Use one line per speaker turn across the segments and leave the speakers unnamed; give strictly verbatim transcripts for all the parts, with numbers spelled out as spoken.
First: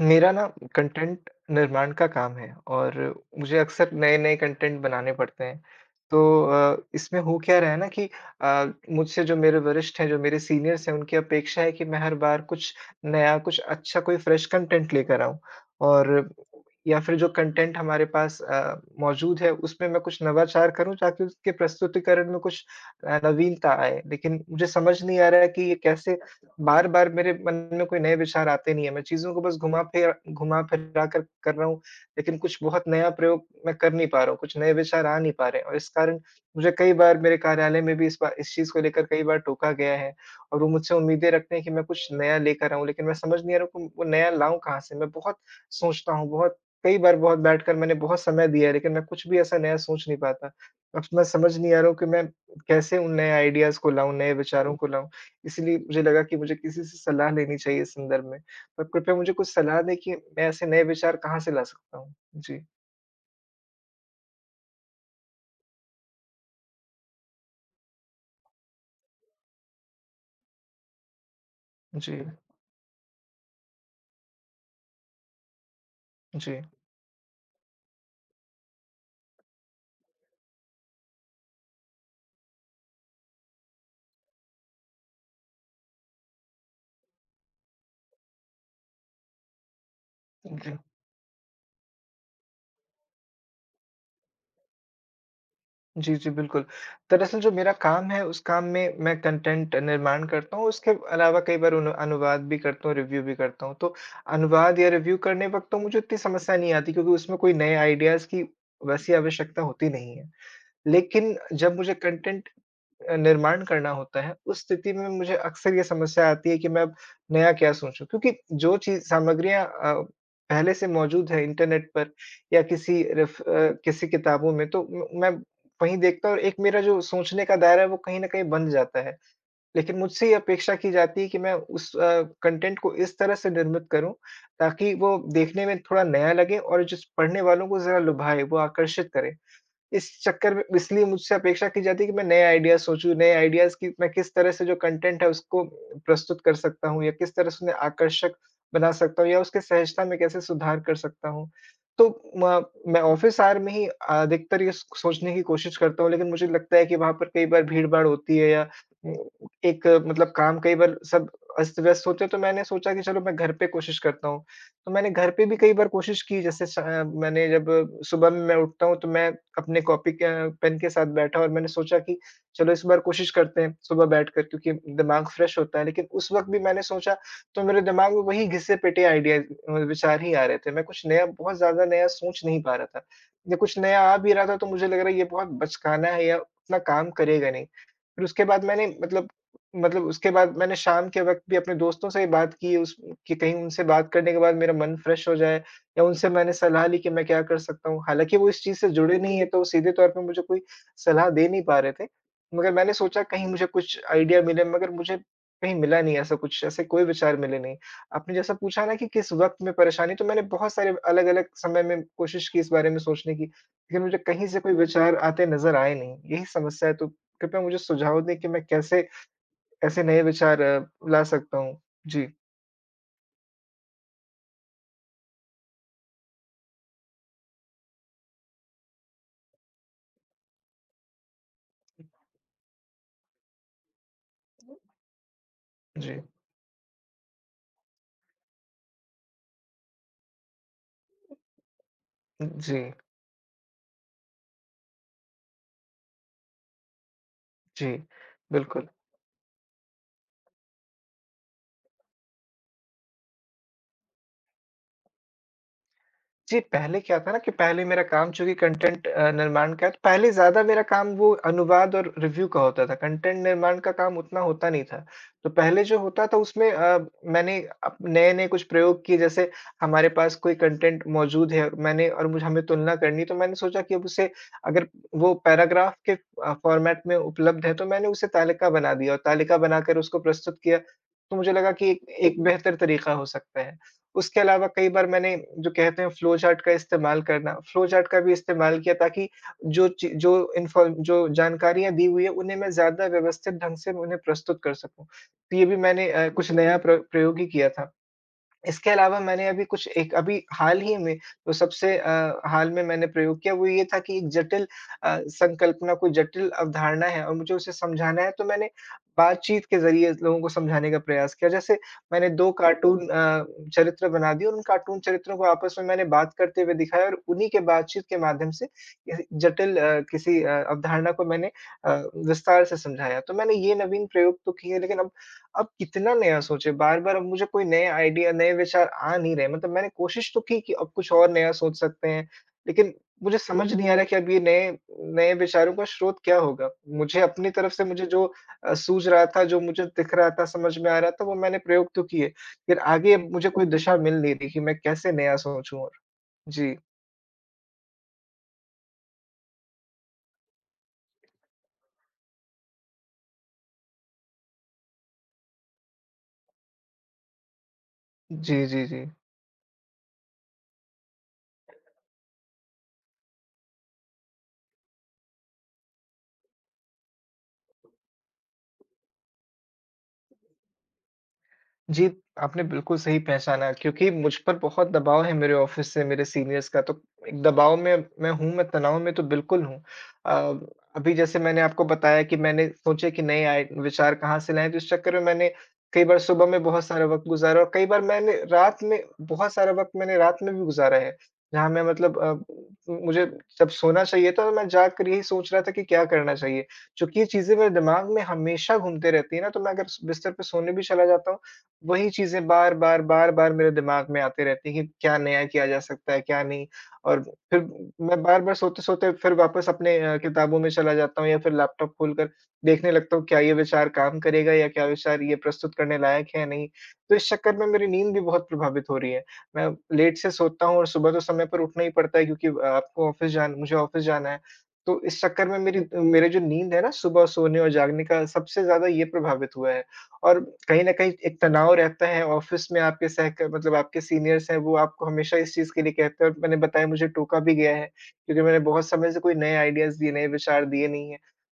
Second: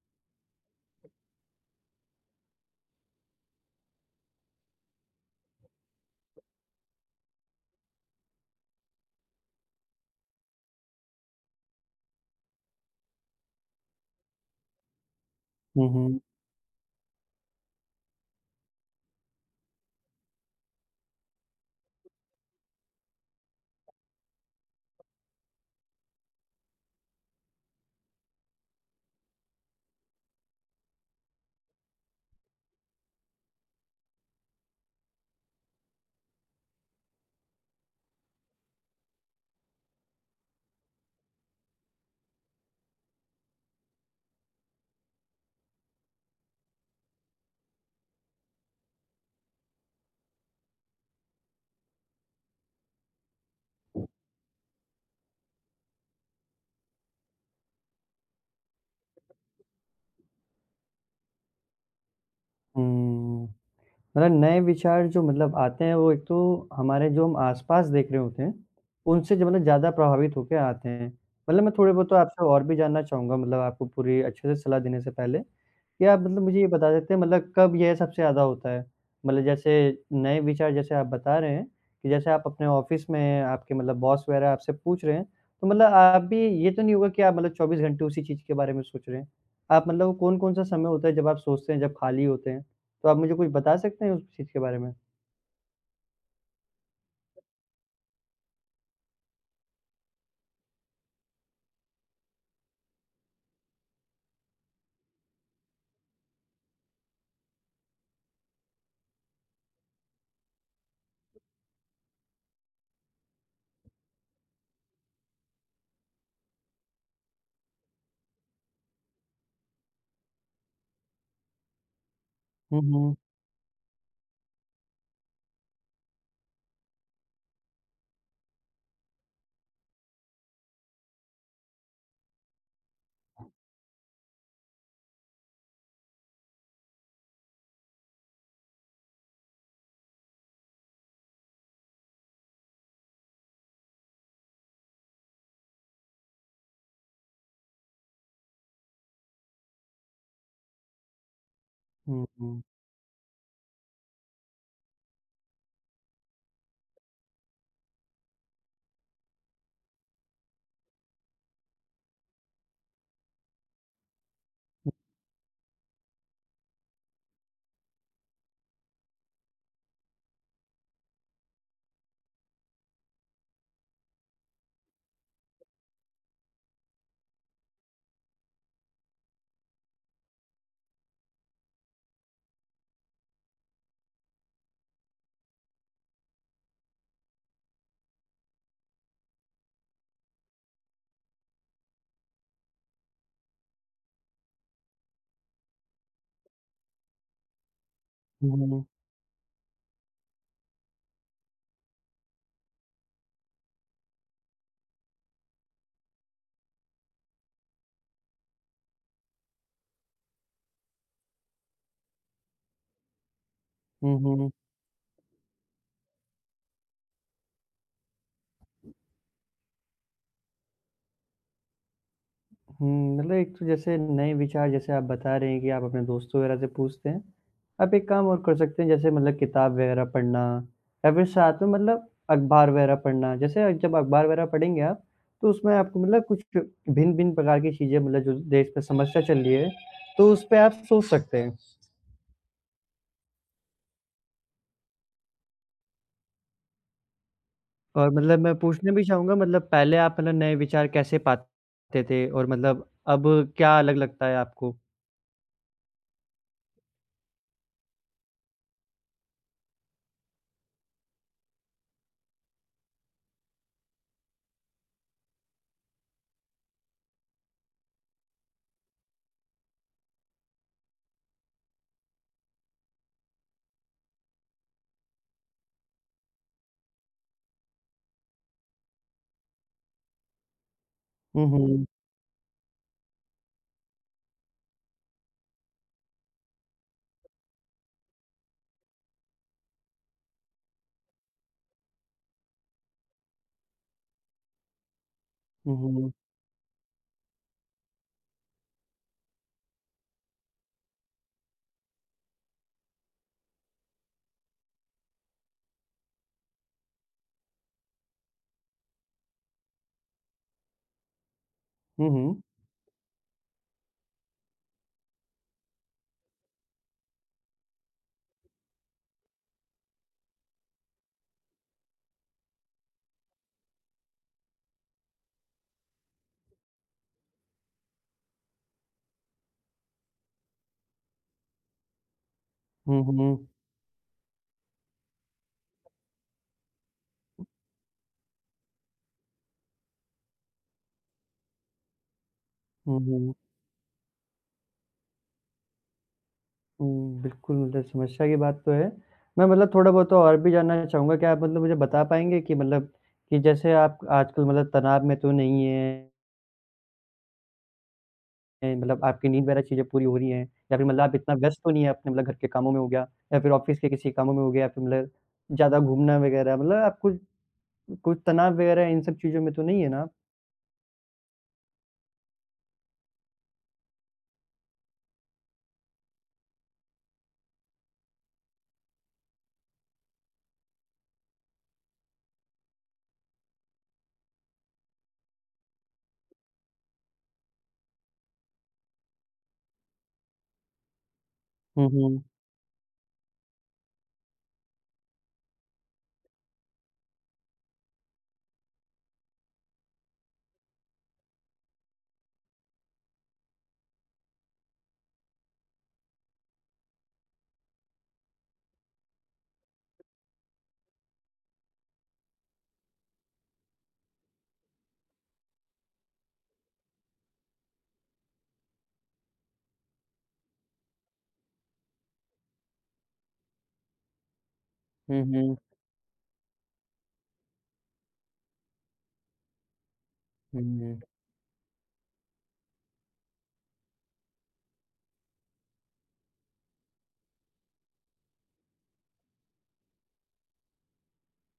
मेरा ना कंटेंट निर्माण का काम है और मुझे अक्सर नए-नए कंटेंट बनाने पड़ते हैं। तो अ, इसमें हो क्या रहा है ना कि अ, मुझसे जो मेरे वरिष्ठ हैं, जो मेरे सीनियर्स हैं, उनकी अपेक्षा है कि मैं हर बार कुछ नया, कुछ अच्छा, कोई फ्रेश कंटेंट लेकर आऊँ। और
हम्म
या फिर जो कंटेंट हमारे पास अ, मौजूद है, उसमें मैं कुछ नवाचार करूँ ताकि उसके प्रस्तुतिकरण में कुछ अ, नवीनता आए। लेकिन मुझे समझ नहीं आ रहा है कि ये कैसे बार-बार मेरे मन में कोई नए विचार आते नहीं है, मैं चीज़ों को बस घुमा-फिरा घुमा-फिरा कर कर रहा हूँ, लेकिन कुछ बहुत नया प्रयोग मैं कर नहीं पा रहा हूँ, कुछ नए विचार आ नहीं पा रहे हैं और इस कारण मुझे कई बार मेरे कार्यालय में भी इस बा इस चीज़ को लेकर कई बार टोका गया है और वो मुझसे उम्मीदें रखते हैं कि मैं कुछ नया लेकर आऊँ, लेकिन मैं समझ नहीं आ रहा हूँ कि वो नया लाऊँ कहाँ से? मैं बहुत सोचता हूँ, बहुत कई बार बहुत बैठकर मैंने बहुत समय दिया है, लेकिन मैं कुछ भी ऐसा नया सोच नहीं पाता। अब मैं समझ नहीं आ रहा हूँ कि मैं कैसे उन नए आइडियाज़ को लाऊँ, नए विचारों को लाऊँ? इसीलिए मुझे लगा कि मुझे किसी से सलाह लेनी चाहिए इस संदर्भ में। तो कृपया मुझे कुछ सलाह दें कि मैं ऐसे नए विचार कहाँ से ला सकता हूँ? जी,
हम्म। मतलब नए विचार जो मतलब आते हैं, वो एक तो हमारे जो हम आस-पास देख रहे होते हैं, उनसे जो मतलब ज़्यादा प्रभावित होके आते हैं। मतलब मैं थोड़े-बहुत
जी,
तो आपसे और भी जानना चाहूँगा मतलब आपको पूरी अच्छे से सलाह देने से पहले, कि आप मतलब
जी,
मुझे ये बता देते हैं मतलब कब यह सबसे ज़्यादा होता है? मतलब जैसे नए विचार जैसे आप बता रहे हैं, कि जैसे आप अपने ऑफ़िस में आपके मतलब बॉस वगैरह आपसे पूछ रहे हैं, तो मतलब आप भी ये तो नहीं होगा कि आप मतलब चौबीस घंटे उसी चीज़ के बारे में सोच रहे हैं। आप मतलब वो कौन-कौन सा
जी।
समय होता है जब आप सोचते हैं, जब खाली होते हैं? तो आप मुझे कुछ बता सकते हैं उस चीज़ के बारे में?
जी, जी, बिल्कुल। दरअसल जो मेरा काम है, उस काम में मैं कंटेंट निर्माण करता हूँ, उसके अलावा कई बार अनु अनुवाद भी करता हूँ, रिव्यू भी करता हूँ। तो अनुवाद या रिव्यू करने वक़्त तो मुझे इतनी समस्या नहीं आती क्योंकि उसमें कोई नए आइडियाज़ की वैसी आवश्यकता होती नहीं है। लेकिन जब मुझे कंटेंट अ, निर्माण करना होता है, उस स्थिति में मुझे अक्सर ये समस्या आती है कि मैं अब नया क्या सोचूँ? क्योंकि जो चीज़ सामग्रियाँ अ, पहले से मौजूद है इंटरनेट पर या
हुँ,
किसी
हुँ।
रेफ़ अ, किसी किताबों में तो म मैं वहीं देखता हूँ और एक मेरा जो सोचने का दायरा है वो कहीं न कहीं बंध जाता है। लेकिन मुझसे ये अपेक्षा की जाती है कि मैं उस अ, कंटेंट को इस तरह से निर्मित करूँ ताकि वो देखने में थोड़ा नया लगे और जिस पढ़ने वालों को ज़रा लुभाए, वो आकर्षित करे। इस चक्कर में इसलिए मुझसे अपेक्षा की जाती है कि मैं नए आइडियाज़ सोचूँ, नए आइडियाज़ की मैं किस तरह से जो कंटेंट है उसको प्रस्तुत कर सकता हूँ या किस तरह से उन्हें आकर्षक बना सकता हूँ या उसकी सहजता में कैसे सुधार कर सकता हूँ। तो
हुँ, हुँ।
म मैं ऑफ़िस आवर में ही अधिकतर ये सो सोचने की कोशिश करता हूँ, लेकिन मुझे लगता है कि वहाँ पर कई बार भीड़-भाड़ होती है या एक मतलब काम कई बार सब अस्त-व्यस्त होते हैं, तो मैंने सोचा कि चलो मैं घर पे कोशिश करता हूँ। तो मैंने घर पे भी कई बार कोशिश की जैसे स अ, मैंने जब सुबह में मैं उठता हूँ तो मैं अपने कॉपी के अ, पेन के साथ बैठा और मैंने सोचा कि चलो इस बार कोशिश करते हैं सुबह बैठकर क्योंकि दिमाग फ्रेश होता है। लेकिन उस वक़्त भी मैंने सोचा तो मेरे दिमाग में वही घिसे-पिटे आइडियाज़ अ, विचार ही आ रहे थे। मैं कुछ नया बहुत ज़्यादा नया सोच नहीं पा रहा था। या कुछ नया आ भी रहा था तो मुझे लग रहा है ये बहुत बचकाना है या उतना काम करेगा नहीं। फिर उसके बाद मैंने मतलब मतलब उसके बाद मैंने शाम के वक़्त भी अपने दोस्तों से बात की उस कि कहीं उनसे बात करने के बाद मेरा मन फ्रेश हो जाए या उनसे मैंने सलाह ली कि मैं क्या कर सकता हूँ। हालाँकि वो
हुँ,
इस चीज़
हुँ।
से जुड़े नहीं हैं, तो सीधे तौर पे मुझे कोई सलाह दे नहीं पा रहे थे। मगर मैंने सोचा कहीं मुझे कुछ आइडिया मिले मगर मुझे कहीं मिला नहीं ऐसा कुछ, ऐसे कोई विचार मिले नहीं। आपने जैसा पूछा ना कि किस वक़्त में परेशानी, तो मैंने बहुत सारे अलग-अलग समय में कोशिश की इस बारे में सोचने की, लेकिन
हुँ,
मुझे कहीं
हुँ।
से कोई विचार आते नज़र आए नहीं। यही समस्या है, तो कृपया मुझे सुझाव दें कि मैं कैसे ऐसे नए विचार अ, ला सकता हूँ। जी,
हुँ, मतलब एक तो जैसे नए विचार जैसे आप बता रहे हैं कि आप अपने दोस्तों वगैरह से पूछते हैं। आप एक काम और कर सकते हैं जैसे मतलब किताब वगैरह पढ़ना या फिर साथ में मतलब अखबार वगैरह पढ़ना। जैसे जब अखबार वगैरह पढ़ेंगे आप, तो उसमें आपको
जी,
मतलब कुछ भिन्न-भिन्न प्रकार की चीज़ें मतलब जो देश पे समस्या चल रही है, तो उस पे आप सोच सकते हैं।
जी, जी,
और मतलब मैं
बिल्कुल।
पूछना भी चाहूँगा मतलब पहले आप मतलब नए विचार कैसे पाते थे और मतलब अब क्या अलग लगता है आपको?
जी, पहले क्या था ना कि पहले मेरा काम चूँकि कंटेंट अ, निर्माण का है, तो पहले ज़्यादा मेरा काम वो अनुवाद और रिव्यू का होता था, कंटेंट निर्माण का काम उतना होता नहीं था। तो पहले जो होता था उसमें अ, मैंने अप नए-नए कुछ प्रयोग किए जैसे हमारे पास कोई कंटेंट मौजूद है और मैंने और मुझे हमें तुलना करनी तो मैंने सोचा कि अब उसे अगर वो पैराग्राफ के अ, फॉर्मेट में उपलब्ध है तो मैंने उसे तालिका बना दिया और तालिका बनाकर उसको प्रस्तुत किया। तो
हुँ,
मुझे लगा
हुँ।
कि एक एक बेहतर तरीका हो सकता है। उसके अलावा कई बार मैंने जो कहते हैं फ्लो चार्ट का इस्तेमाल करना, फ्लो चार्ट का भी इस्तेमाल किया ताकि जो ची जो इन्फॉर जो जानकारियाँ दी हुई है उन्हें मैं ज़्यादा व्यवस्थित ढंग से उन्हें प्रस्तुत कर सकूँ। तो ये भी
हुँ,
मैंने
हुँ।
अ, कुछ नया प्र प्रयोग ही किया था। इसके अलावा मैंने अभी कुछ एक अभी हाल ही में तो सबसे अ, हाल में मैंने प्रयोग किया वो ये था कि एक जटिल अ, संकल्पना कोई जटिल अवधारणा है और मुझे उसे समझाना है तो मैंने बातचीत के ज़रिए लोगों को समझाने का प्रयास किया। जैसे
हुँ,
मैंने
हुँ।
दो कार्टून अ, चरित्र बना दिए और उन कार्टून चरित्रों को आपस में मैंने बात करते हुए दिखाया और उन्हीं के बातचीत के माध्यम से किसी जटिल अ, किसी अ, अवधारणा को मैंने अ, विस्तार से समझाया। तो मैंने ये नवीन प्रयोग तो किए लेकिन अब अब कितना नया सोचे, बार-बार अब मुझे कोई नए आइडिया, नए विचार आ नहीं रहे। मतलब मैंने कोशिश तो की कि अब कुछ और नया सोच सकते हैं, लेकिन
हुँ,
मुझे
हुँ।
समझ नहीं आ रहा कि अब ये नए नए विचारों का स्रोत क्या होगा? मुझे अपनी तरफ से मुझे जो अ, सूझ रहा था, जो मुझे दिख रहा था, समझ में आ रहा था, वो मैंने प्रयोग तो किए। फिर
हुँ,
आगे अब
हुँ।
मुझे कोई दिशा मिल नहीं रही कि मैं कैसे नया सोचूँ और? जी।
हुँ, बिल्कुल मतलब समस्या की बात तो है। मैं मतलब थोड़ा बहुत तो और भी जानना चाहूँगा, क्या आप मतलब मुझे बता पाएँगे कि मतलब कि जैसे आप आजकल मतलब तनाव में तो नहीं हैं,
जी, जी, जी।
मतलब आपकी नींद वगैरह चीज़ें पूरी हो रही हैं? या फिर मतलब आप इतना व्यस्त तो नहीं है अपने मतलब घर के कामों में हो गया या फिर ऑफ़िस के किसी कामों में हो गया या फिर मतलब ज़्यादा घूमना वगैरह मतलब आपको कुछ तनाव वगैरह इन सब चीज़ों में तो नहीं है ना आप?
जी, आपने बिल्कुल सही पहचाना क्योंकि मुझ पर बहुत दबाव है मेरे ऑफ़िस से, मेरे सीनियर्स का। तो एक दबाव में मैं हूँ, मैं तनाव में तो बिल्कुल हूँ। अ, अभी जैसे मैंने आपको बताया कि मैंने सोचे कि नए आए विचार कहाँ से लाएँ, तो इस चक्कर में मैंने कई बार सुबह में बहुत सारा वक़्त गुज़ारा और कई बार मैंने रात में बहुत सारा वक़्त मैंने रात में भी गुज़ारा है। जहाँ मैं
हुँ,
मतलब
हुँ।
अ, मुझे जब सोना चाहिए था तो मैं जाकर यही सोच रहा था कि क्या करना चाहिए? चूँकि ये चीज़ें मेरे दिमाग में हमेशा घूमते रहती हैं ना, तो मैं अगर बिस्तर पे सोने भी चला जाता हूँ, वही चीज़ें बार-बार, बार-बार मेरे दिमाग में आती रहती हैं कि क्या नया किया जा सकता है, क्या नहीं? और फिर मैं बार-बार सोते-सोते फिर वापस अपने अ, किताबों में चला जाता हूँ या फिर लैपटॉप खोलकर देखने लगता हूँ क्या ये विचार काम करेगा या क्या विचार ये प्रस्तुत करने लायक है या नहीं? तो इस चक्कर में मेरी नींद भी बहुत प्रभावित हो रही है। मैं लेट से सोता हूँ और सुबह तो समय पर उठना ही पड़ता है क्योंकि अ, आपको ऑफ़िस जान मुझे ऑफ़िस जाना है। तो इस
हुँ,
चक्कर
हुँ।
में मेरी मेरी जो नींद है ना सुबह सोने और जागने का सबसे ज़्यादा ये प्रभावित हुआ है। और
हुँ,
कहीं न
हुँ।
कहीं एक तनाव रहता है ऑफ़िस में आपके सहक मतलब आपके सीनियर्स हैं वो आपको हमेशा इस चीज़ के लिए कहते हैं और मैंने बताया मुझे टोका भी गया है, क्योंकि मैंने बहुत समय से कोई नए आइडियाज़ दिए, नए विचार दिए नहीं हैं।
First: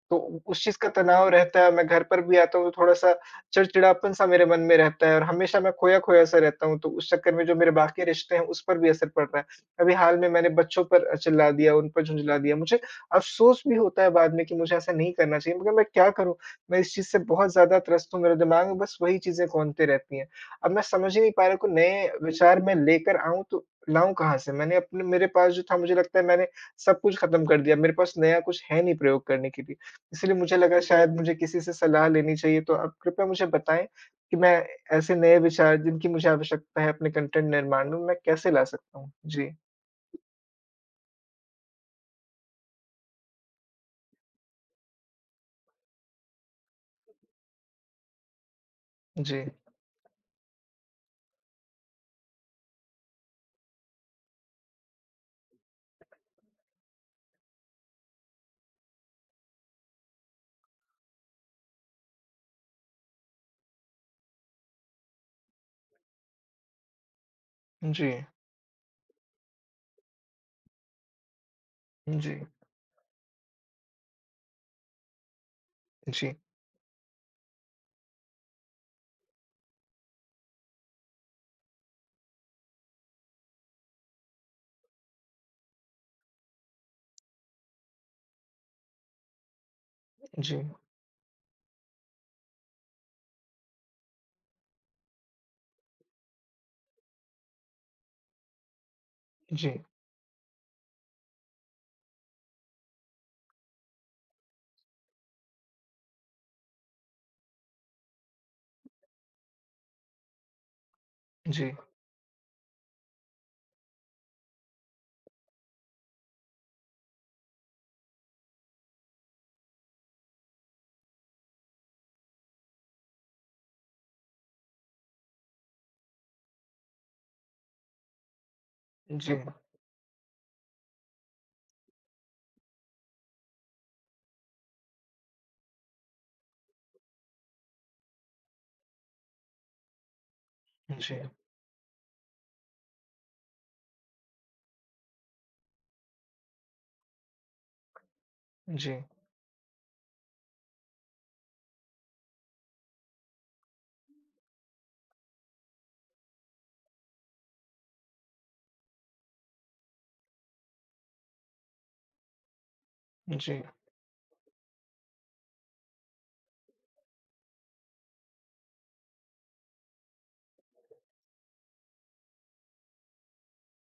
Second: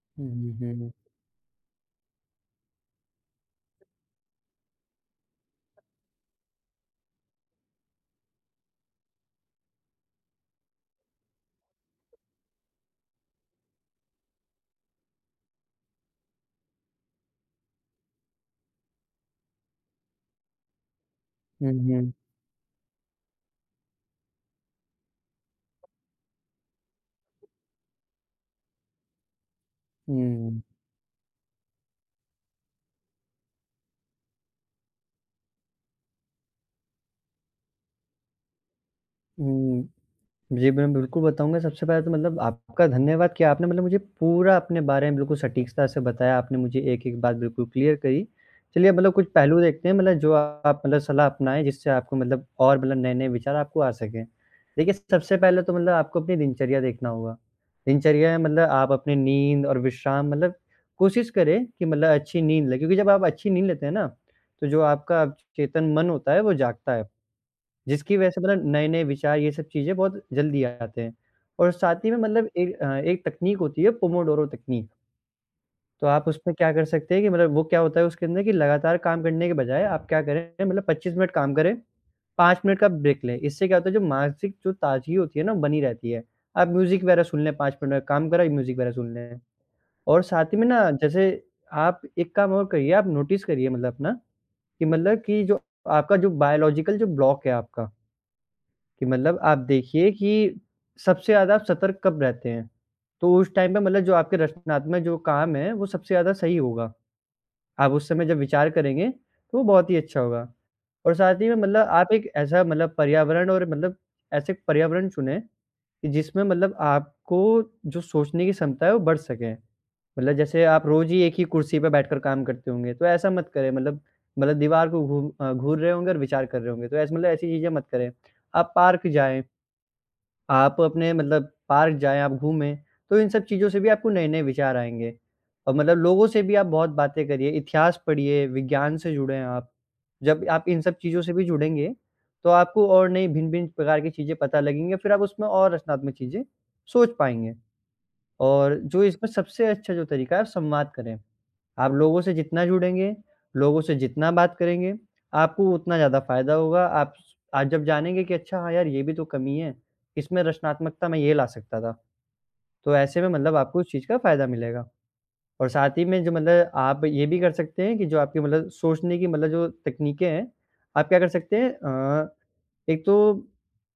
तो
हुँ, हुँ,
उस चीज़ का
हुँ।
तनाव रहता है, मैं घर पर भी आता हूँ तो थोड़ा-सा चिड़चिड़ापन-सा मेरे मन में रहता है और हमेशा मैं खोया-खोया सा रहता हूँ, तो उस चक्कर में जो मेरे बाकी रिश्ते हैं उस पर भी असर पड़ रहा है। अभी हाल में मैंने बच्चों पर अ, चिल्ला दिया, उन पर झुँझला दिया, मुझे अफ़सोस भी होता है बाद में कि मुझे ऐसा नहीं करना चाहिए मगर मैं क्या करूँ? मैं इस चीज़ से बहुत ज़्यादा त्रस्त हूँ, मेरे दिमाग में बस वही चीज़ें घूमती रहती हैं। अब मैं समझ ही नहीं पा रहा कि
हुँ,
नए
हुँ।
विचार मैं लेकर आऊँ तो लाऊँ कहाँ से? मैंने अपने मेरे पास जो था मुझे लगता है मैंने सब कुछ ख़त्म कर दिया। मेरे पास नया कुछ है नहीं प्रयोग करने के लिए। इसीलिए मुझे
हुँ।
लगा शायद मुझे किसी से सलाह लेनी चाहिए, तो आप कृपया मुझे बताएँ कि मैं ऐसे नए विचार जिनकी मुझे आवश्यकता है अपने कंटेंट निर्माण में, मैं कैसे ला सकता हूँ? जी,
हुँ। जी, मैं बिल्कुल बताऊँगा। सबसे पहले तो मतलब आपका धन्यवाद कि आपने मतलब मुझे पूरा अपने बारे में बिल्कुल सटीकता से बताया। आपने मुझे एक-एक बात बिल्कुल क्लियर करी। चलिए मतलब कुछ
जी,
पहलू देखते हैं मतलब जो आप मतलब सलाह अपनाएँ जिससे आपको मतलब और मतलब नए-नए विचार आपको आ सकें। देखिए, सबसे पहले तो मतलब आपको अपनी दिनचर्या देखना होगा। दिनचर्या है मतलब आप अपनी नींद और विश्राम मतलब कोशिश करें कि मतलब अच्छी नींद लें क्योंकि जब आप अच्छी नींद लेते हैं ना, तो जो आपका अवचेतन मन होता है वो जागता है।
जी,
जिसकी वजह से मतलब नए-नए विचार ये सब चीज़ें बहुत जल्दी आते हैं। और साथ ही में
जी,
मतलब एक अ, एक तकनीक होती है पोमोडोरो तकनीक। तो आप
जी,
उसमें क्या कर सकते हैं कि मतलब वो क्या होता है उसके अंदर कि लगातार काम करने के बजाय आप क्या करें मतलब पच्चीस मिनट काम करें, पाँच मिनट का ब्रेक लें। इससे क्या होता है जो मानसिक जो ताज़गी होती है ना बनी रहती है। आप म्यूज़िक वगैरह सुन लें पाँच मिनट में काम करा म्यूज़िक वगैरह सुन लें। और साथ
जी,
ही में ना जैसे आप एक काम और करिए आप नोटिस करिए मतलब अपना कि मतलब कि जो आपका जो बायोलॉजिकल जो ब्लॉक है आपका कि मतलब आप
जी,
देखिए कि सबसे ज़्यादा आप सतर्क कब रहते हैं, तो उस टाइम पे मतलब जो आपके रचनात्मक जो काम है, वो सबसे ज़्यादा सही होगा। आप उस समय जब विचार करेंगे, तो वो बहुत ही अच्छा होगा। और साथ ही में
जी,
मतलब आप एक ऐसा मतलब पर्यावरण और मतलब ऐसे पर्यावरण चुनें कि जिसमें मतलब आपको जो सोचने की क्षमता है, वो बढ़ सके। मतलब जैसे आप रोज़ ही एक ही कुर्सी पे बैठकर काम करते होंगे, तो ऐसा मत करें मतलब मतलब दीवार को घू अ, घूर रहे होंगे और विचार कर रहे होंगे, तो ऐसे मतलब ऐसी चीज़ें मत करें। आप पार्क
जी, जी,
जाएँ आप अपने मतलब पार्क जाएँ, आप घूमें, तो इन सब चीज़ों से भी आपको नए-नए विचार आएँगे और मतलब लोगों से भी आप बहुत बातें करिए, इतिहास पढ़िए, विज्ञान से जुड़ें आप। जब आप इन सब
जी,
चीज़ों से भी जुड़ेंगे, तो आपको और नई भिन्न-भिन्न प्रकार की चीज़ें पता लगेंगी, फिर आप उसमें और रचनात्मक चीज़ें सोच पाएँगे और
जी।
जो इसमें सबसे अच्छा जो तरीका है, आप संवाद करें। आप लोगों से जितना जुड़ेंगे, लोगों से जितना बात करेंगे, आपको उतना ज़्यादा फ़ायदा होगा। आप आप जब जानेंगे कि अच्छा हाँ यार, ये भी तो कमी है, इसमें रचनात्मकता मैं ये ला सकता था। तो ऐसे में मतलब
जी,
आपको उस चीज़ का फ़ायदा मिलेगा और साथ ही में जो मतलब आप ये भी कर सकते हैं कि जो आपकी मतलब सोचने की मतलब जो तकनीकें हैं, आप क्या कर सकते हैं अ, एक तो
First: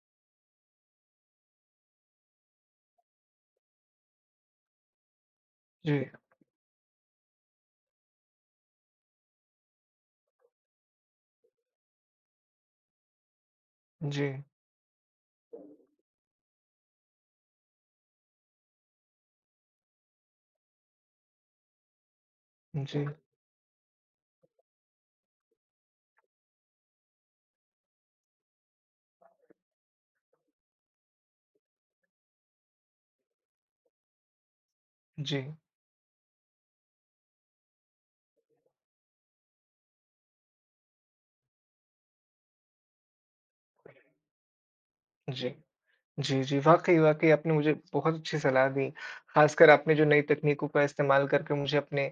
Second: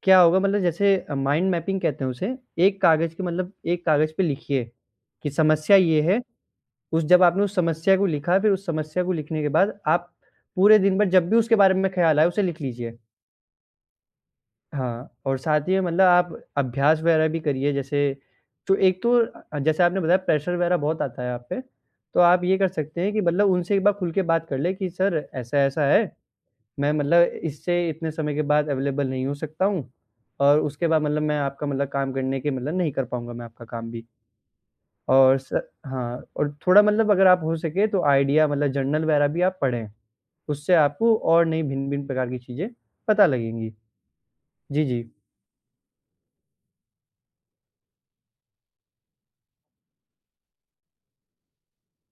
क्या होगा मतलब जैसे अ, माइंड मैपिंग कहते हैं उसे, एक कागज़ के मतलब एक कागज़ पे लिखिए कि समस्या ये
जी,
है उस जब आपने उस समस्या को लिखा, फिर उस समस्या को लिखने के बाद आप पूरे दिन भर जब भी उसके बारे में ख़्याल आए, उसे लिख लीजिए।
जी,
हाँ, और साथ ही में मतलब आप अभ्यास वग़ैरह भी करिए जैसे तो एक तो अ, जैसे आपने बताया प्रेशर वग़ैरह बहुत आता है आप पे, तो आप ये कर सकते
जी,
हैं कि मतलब उनसे एक बार खुल के बात कर लें कि सर ऐसा-ऐसा है, मैं मतलब इससे इतने समय के बाद अवेलेबल नहीं हो सकता हूँ और उसके बाद मतलब मैं आपका मतलब काम करने के मतलब नहीं कर पाऊँगा मैं आपका काम भी। और
जी।
स हाँ, और थोड़ा मतलब अगर आप हो सके तो आइडिया मतलब जर्नल वगैरह भी आप पढ़ें। उससे आपको और नई भिन्न-भिन्न प्रकार की चीज़ें पता लगेंगी। जी, जी।
जी, जी, जी, वाक़ई, वाक़ई आपने मुझे बहुत अच्छी सलाह दी। ख़ासकर आपने जो नई तकनीकों का इस्तेमाल करके मुझे अपने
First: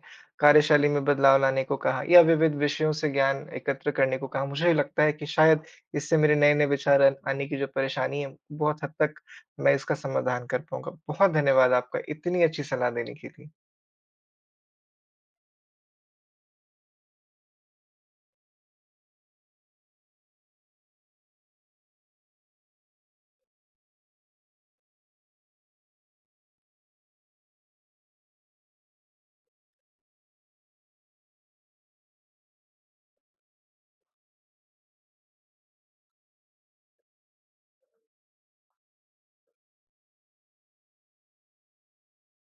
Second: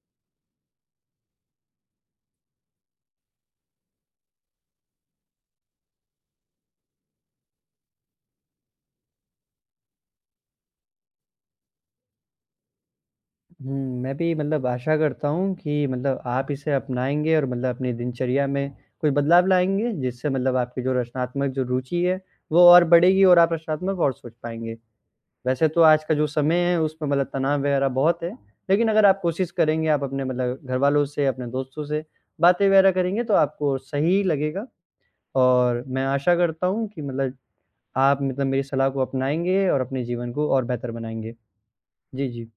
कार्यशैली में बदलाव लाने को कहा या विविध विषयों से ज्ञान एकत्र करने को कहा, मुझे लगता है कि शायद इससे मेरे नए-नए विचार अन आने की जो परेशानी है, बहुत हद तक मैं इसका समाधान कर पाऊँगा। बहुत धन्यवाद आपका इतनी अच्छी सलाह देने के लिए।
हुँ, मैं भी मतलब आशा करता हूँ कि मतलब आप इसे अपनाएँगे और मतलब अपनी दिनचर्या में कोई बदलाव लाएँगे, जिससे मतलब आपकी जो रचनात्मक जो रुचि है, वो और बढ़ेगी और आप रचनात्मक और सोच पाएँगे। वैसे तो आज का जो समय है उसमें मतलब तनाव वगैरह बहुत है, लेकिन अगर आप कोशिश करेंगे, आप अपने मतलब घरवालों से, अपने दोस्तों से बातें वगैरह करेंगे तो आपको सही लगेगा और मैं आशा करता हूँ कि मतलब आप मतलब मेरी सलाह को अपनाएँगे और अपने जीवन को और बेहतर बनाएँगे। जी, जी।